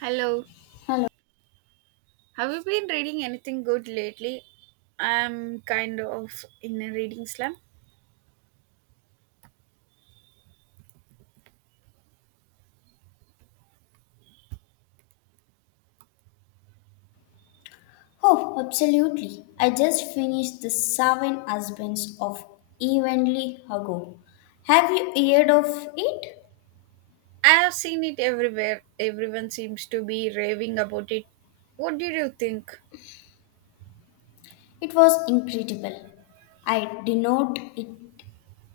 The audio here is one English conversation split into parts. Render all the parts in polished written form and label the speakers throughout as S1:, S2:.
S1: Hello.
S2: Hello.
S1: Have you been reading anything good lately? I'm kind of in a reading slump.
S2: Oh, absolutely. I just finished The Seven Husbands of Evenly Hugo. Have you heard of it?
S1: I have seen it everywhere. Everyone seems to be raving about it. What did you think?
S2: It was incredible. I denote it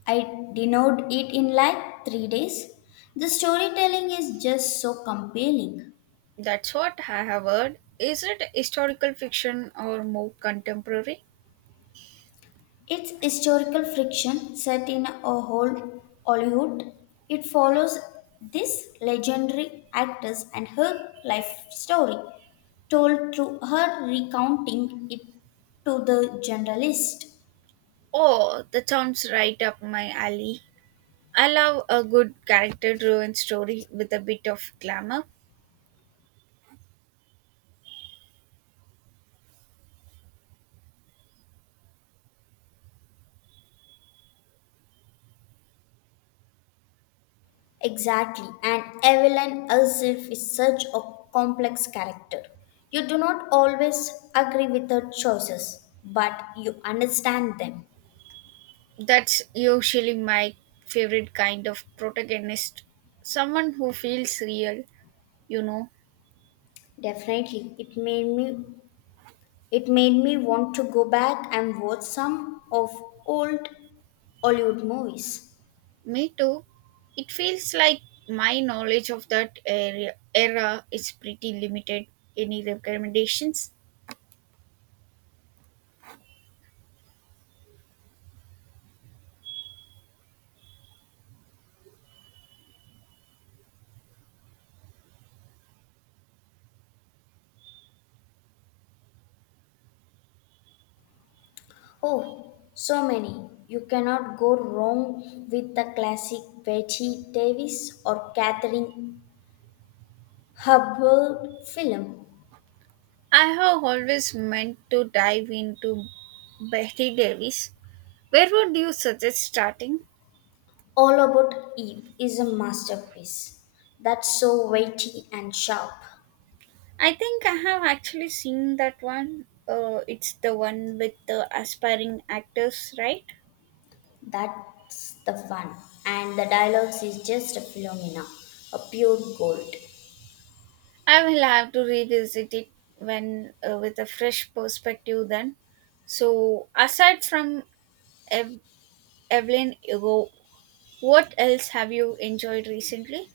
S2: I denote it in like 3 days. The storytelling is just so compelling.
S1: That's what I have heard. Is it historical fiction or more contemporary?
S2: Its historical friction set in a whole Hollywood, it follows this legendary actress and her life story, told through her recounting it to the generalist.
S1: Oh, that sounds right up my alley. I love a good character driven story with a bit of glamour.
S2: Exactly, and Evelyn herself is such a complex character. You do not always agree with her choices, but you understand them.
S1: That's usually my favorite kind of protagonist. Someone who feels real, you know.
S2: Definitely, it made me want to go back and watch some of old Hollywood movies.
S1: Me too. It feels like my knowledge of that area, era is pretty limited. Any recommendations?
S2: Oh, so many. You cannot go wrong with the classic Betty Davis or Catherine Hepburn film.
S1: I have always meant to dive into Betty Davis. Where would you suggest starting?
S2: All About Eve is a masterpiece. That's so weighty and sharp.
S1: I think I have actually seen that one. It's the one with the aspiring actors, right?
S2: That's the fun. And the dialogues is just a phenomena, a pure gold.
S1: I will have to revisit it when with a fresh perspective then. So, aside from Ev- Evelyn Hugo, what else have you enjoyed recently?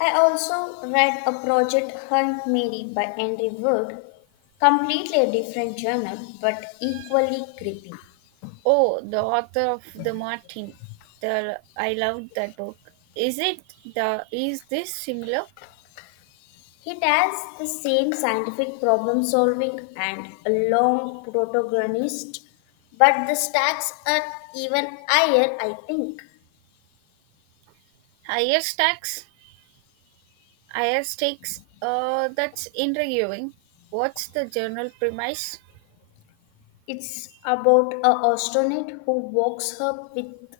S2: I also read a project Hunt Mary by Henry Wood, completely a different genre but equally gripping.
S1: Oh, the author of The Martin. The I loved that book. Is it the is this similar?
S2: It has the same scientific problem solving and a long protagonist, but the stakes are even higher, I think.
S1: Higher stacks, higher stakes. That's intriguing. What's the general premise?
S2: It's about a astronaut who walks up with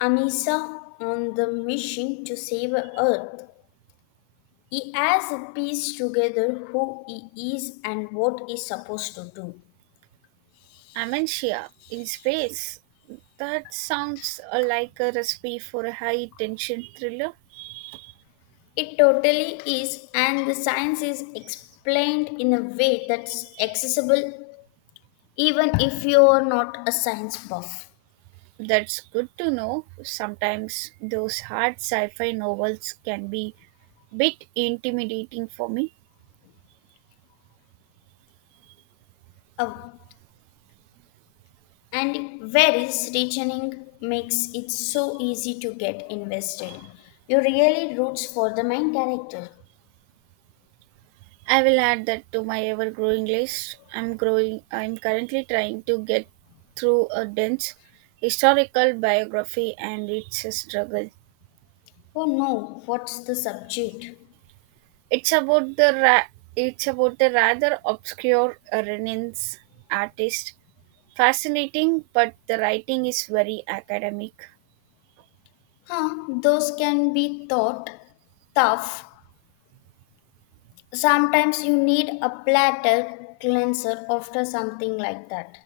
S2: Amisa on the mission to save Earth. He has a piece together who he is and what he's supposed to do.
S1: Amentia in space. That sounds like a recipe for a high tension thriller.
S2: It totally is, and the science is explained in a way that's accessible even if you're not a science buff.
S1: That's good to know. Sometimes those hard sci fi novels can be bit intimidating for me.
S2: Uh, and varies reasoning makes it so easy to get invested. You really roots for the main character.
S1: I will add that to my ever growing list. I'm currently trying to get through a dense historical biography and it's a struggle.
S2: Oh no, what's the subject?
S1: It's about the ra- it's about the rather obscure Renaissance artist. Fascinating, but the writing is very academic.
S2: Huh, those can be thought tough. Sometimes you need a platter cleanser after something like that.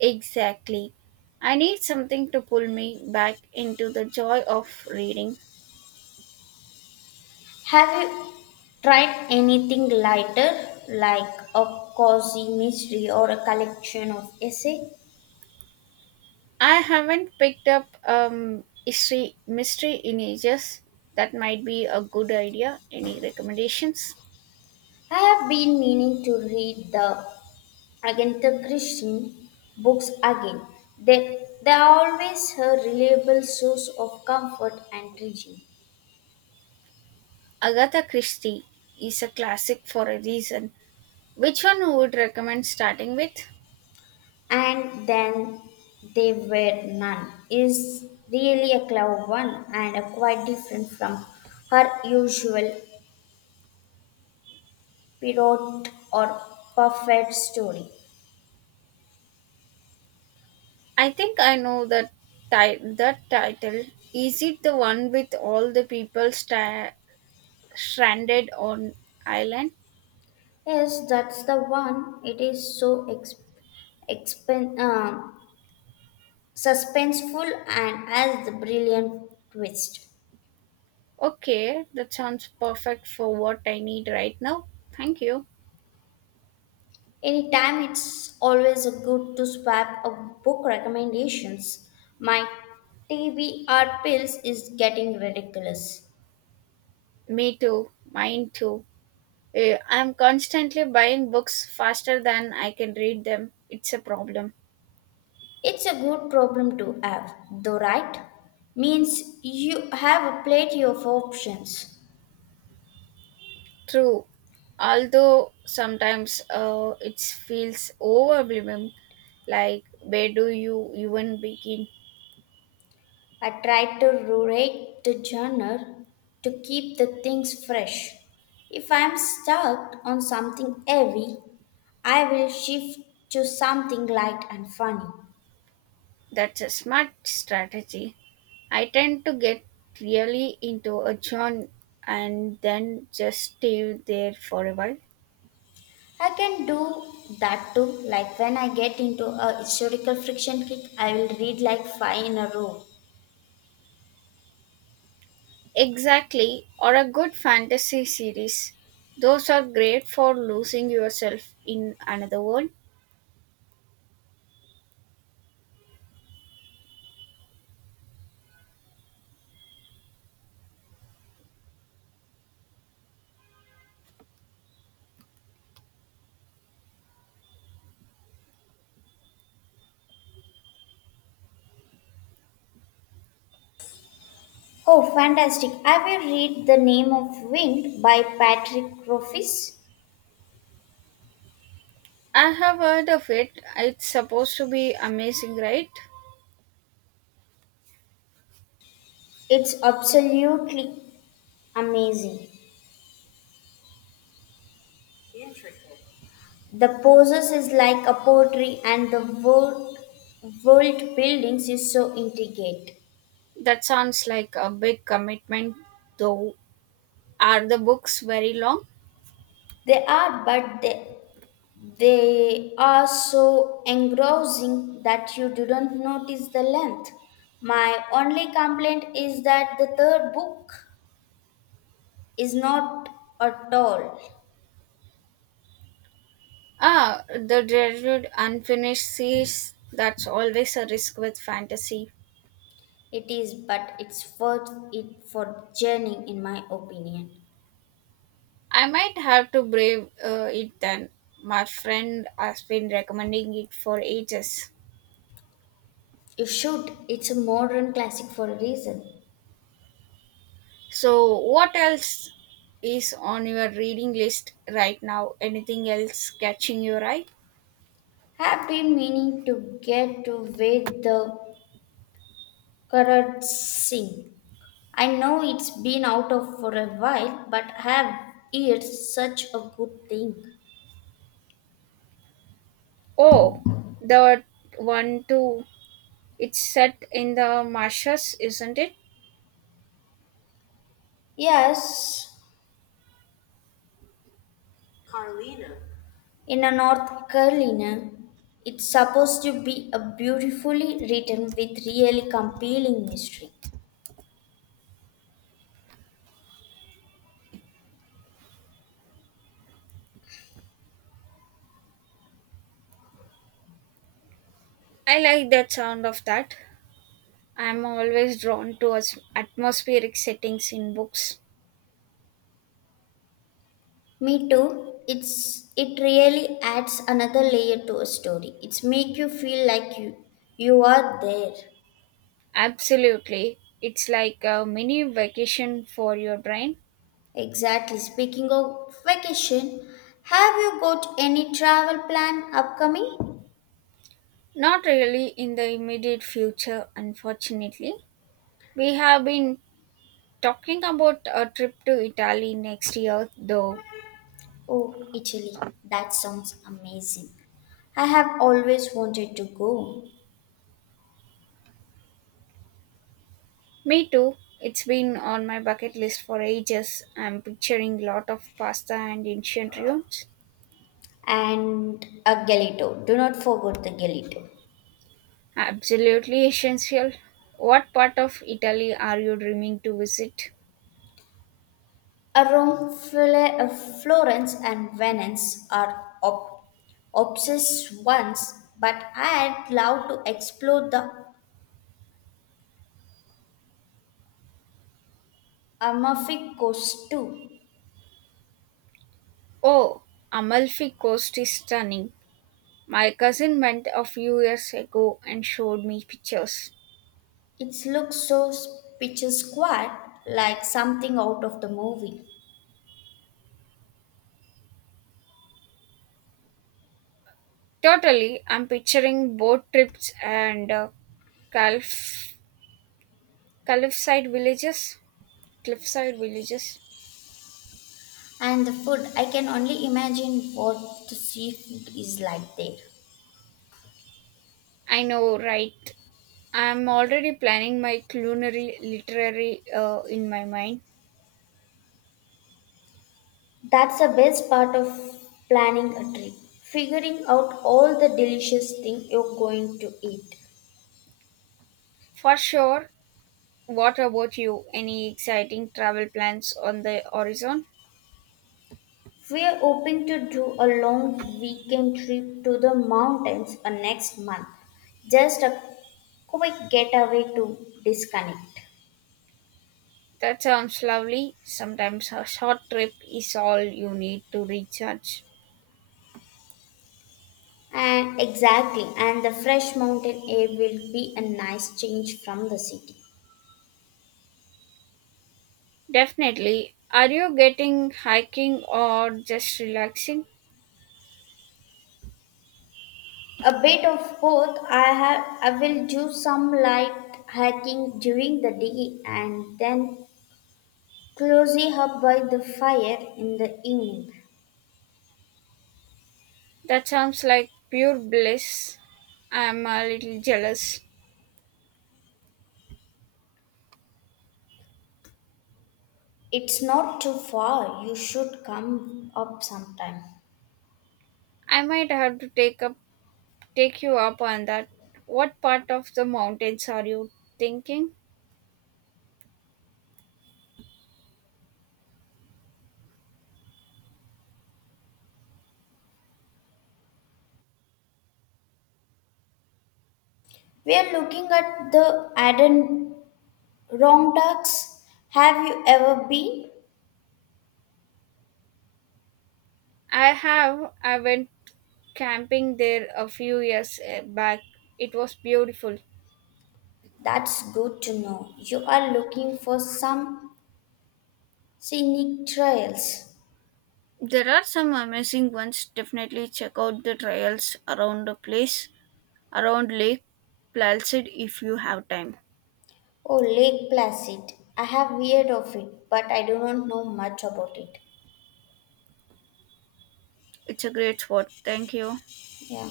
S1: Exactly. I need something to pull me back into the joy of reading.
S2: Have you tried anything lighter, like a cozy mystery or a collection of essay?
S1: I haven't picked up history mystery in ages. That might be a good idea. Any recommendations?
S2: I have been meaning to read the Agatha Christie books again. They are always her reliable source of comfort and teaching.
S1: Agatha Christie is a classic for a reason. Which one would recommend starting with?
S2: And then they were none is really a clever one and a quite different from her usual pirate or perfect story.
S1: I think I know that ti- that title. Is it the one with all the people stranded on island?
S2: Yes, that's the one. It is so ex, expen- uh, suspenseful and has the brilliant twist.
S1: Okay, that sounds perfect for what I need right now. Thank you.
S2: Anytime, it's always a good to swap a book recommendations. My TBR pills is getting ridiculous.
S1: Me too. Mine too. I'm constantly buying books faster than I can read them. It's a problem.
S2: It's a good problem to have, though, right? Means you have plenty of options.
S1: True. Although sometimes it feels overwhelming. Like, where do you even begin?
S2: I try to rate the genre to keep the things fresh. If I'm stuck on something heavy, I will shift to something light and funny.
S1: That's a smart strategy. I tend to get really into a genre and then just stay there for a while.
S2: I can do that too. Like when I get into a historical friction kick, I will read like five in a row.
S1: Exactly, or a good fantasy series. Those are great for losing yourself in another world.
S2: Oh, fantastic. I will read The Name of Wind by Patrick Rothfuss.
S1: I have heard of it. It's supposed to be amazing, right?
S2: It's absolutely amazing. The poses is like a poetry and the world buildings is so intricate.
S1: That sounds like a big commitment, though. Are the books very long?
S2: They are, but they are so engrossing that you do not notice the length. My only complaint is that the third book is not at all.
S1: Ah, the dreaded unfinished series. That's always a risk with fantasy.
S2: It is, but it's worth it for journeying, in my opinion.
S1: I might have to brave it then. My friend has been recommending it for ages.
S2: You should. It's a modern classic for a reason.
S1: So, what else is on your reading list right now? Anything else catching your eye?
S2: Happy meaning to get to with the Karat Singh. I know it's been out of for a while, but I have heard such a good thing.
S1: Oh, the one too. It's set in the marshes, isn't it?
S2: Yes, Carlina. In a North Carolina, it's supposed to be a beautifully written with really compelling mystery.
S1: I like that sound of that. I'm always drawn to atmospheric settings in books.
S2: Me too. It really adds another layer to a story. It's make you feel like you are there.
S1: Absolutely. It's like a mini vacation for your brain.
S2: Exactly. Speaking of vacation, have you got any travel plan upcoming?
S1: Not really in the immediate future, unfortunately. We have been talking about a trip to Italy next year, though.
S2: Oh, Italy. That sounds amazing. I have always wanted to go.
S1: Me too. It's been on my bucket list for ages. I'm picturing lot of pasta and ancient ruins.
S2: And a gelato. Do not forget the gelato.
S1: Absolutely essential. What part of Italy are you dreaming to visit?
S2: Rome, Florence, and Venice are ob- obsessed ones, but I'd love to explore the Amalfi Coast too.
S1: Oh, Amalfi Coast is stunning. My cousin went a few years ago and showed me pictures.
S2: It looks so picture square, like something out of the movie.
S1: Totally, I'm picturing boat trips and calf, cliffside villages. Cliffside villages.
S2: And the food, I can only imagine what the seafood is like there.
S1: I know, right? I'm already planning my culinary literary in my mind.
S2: That's the best part of planning a trip, figuring out all the delicious things you're going to eat.
S1: For sure. What about you? Any exciting travel plans on the horizon?
S2: We're hoping to do a long weekend trip to the mountains next month. Just a quick getaway to disconnect.
S1: That sounds lovely. Sometimes a short trip is all you need to recharge.
S2: And exactly, and the fresh mountain air will be a nice change from the city.
S1: Definitely. Are you getting hiking or just relaxing?
S2: A bit of both. I will do some light hiking during the day and then cozy up by the fire in the evening.
S1: That sounds like pure bliss. I'm a little jealous.
S2: It's not too far. You should come up sometime.
S1: I might have to take you up on that. What part of the mountains are you thinking?
S2: We are looking at the Adirondacks. Have you ever been?
S1: I went camping there a few years back. It was beautiful.
S2: That's good to know. You are looking for some scenic trails.
S1: There are some amazing ones. Definitely check out the trails around the place around Lake Placid if you have time.
S2: Oh, Lake Placid. I have heard of it, but I do not know much about it.
S1: It's a great spot. Thank you.
S2: Yeah.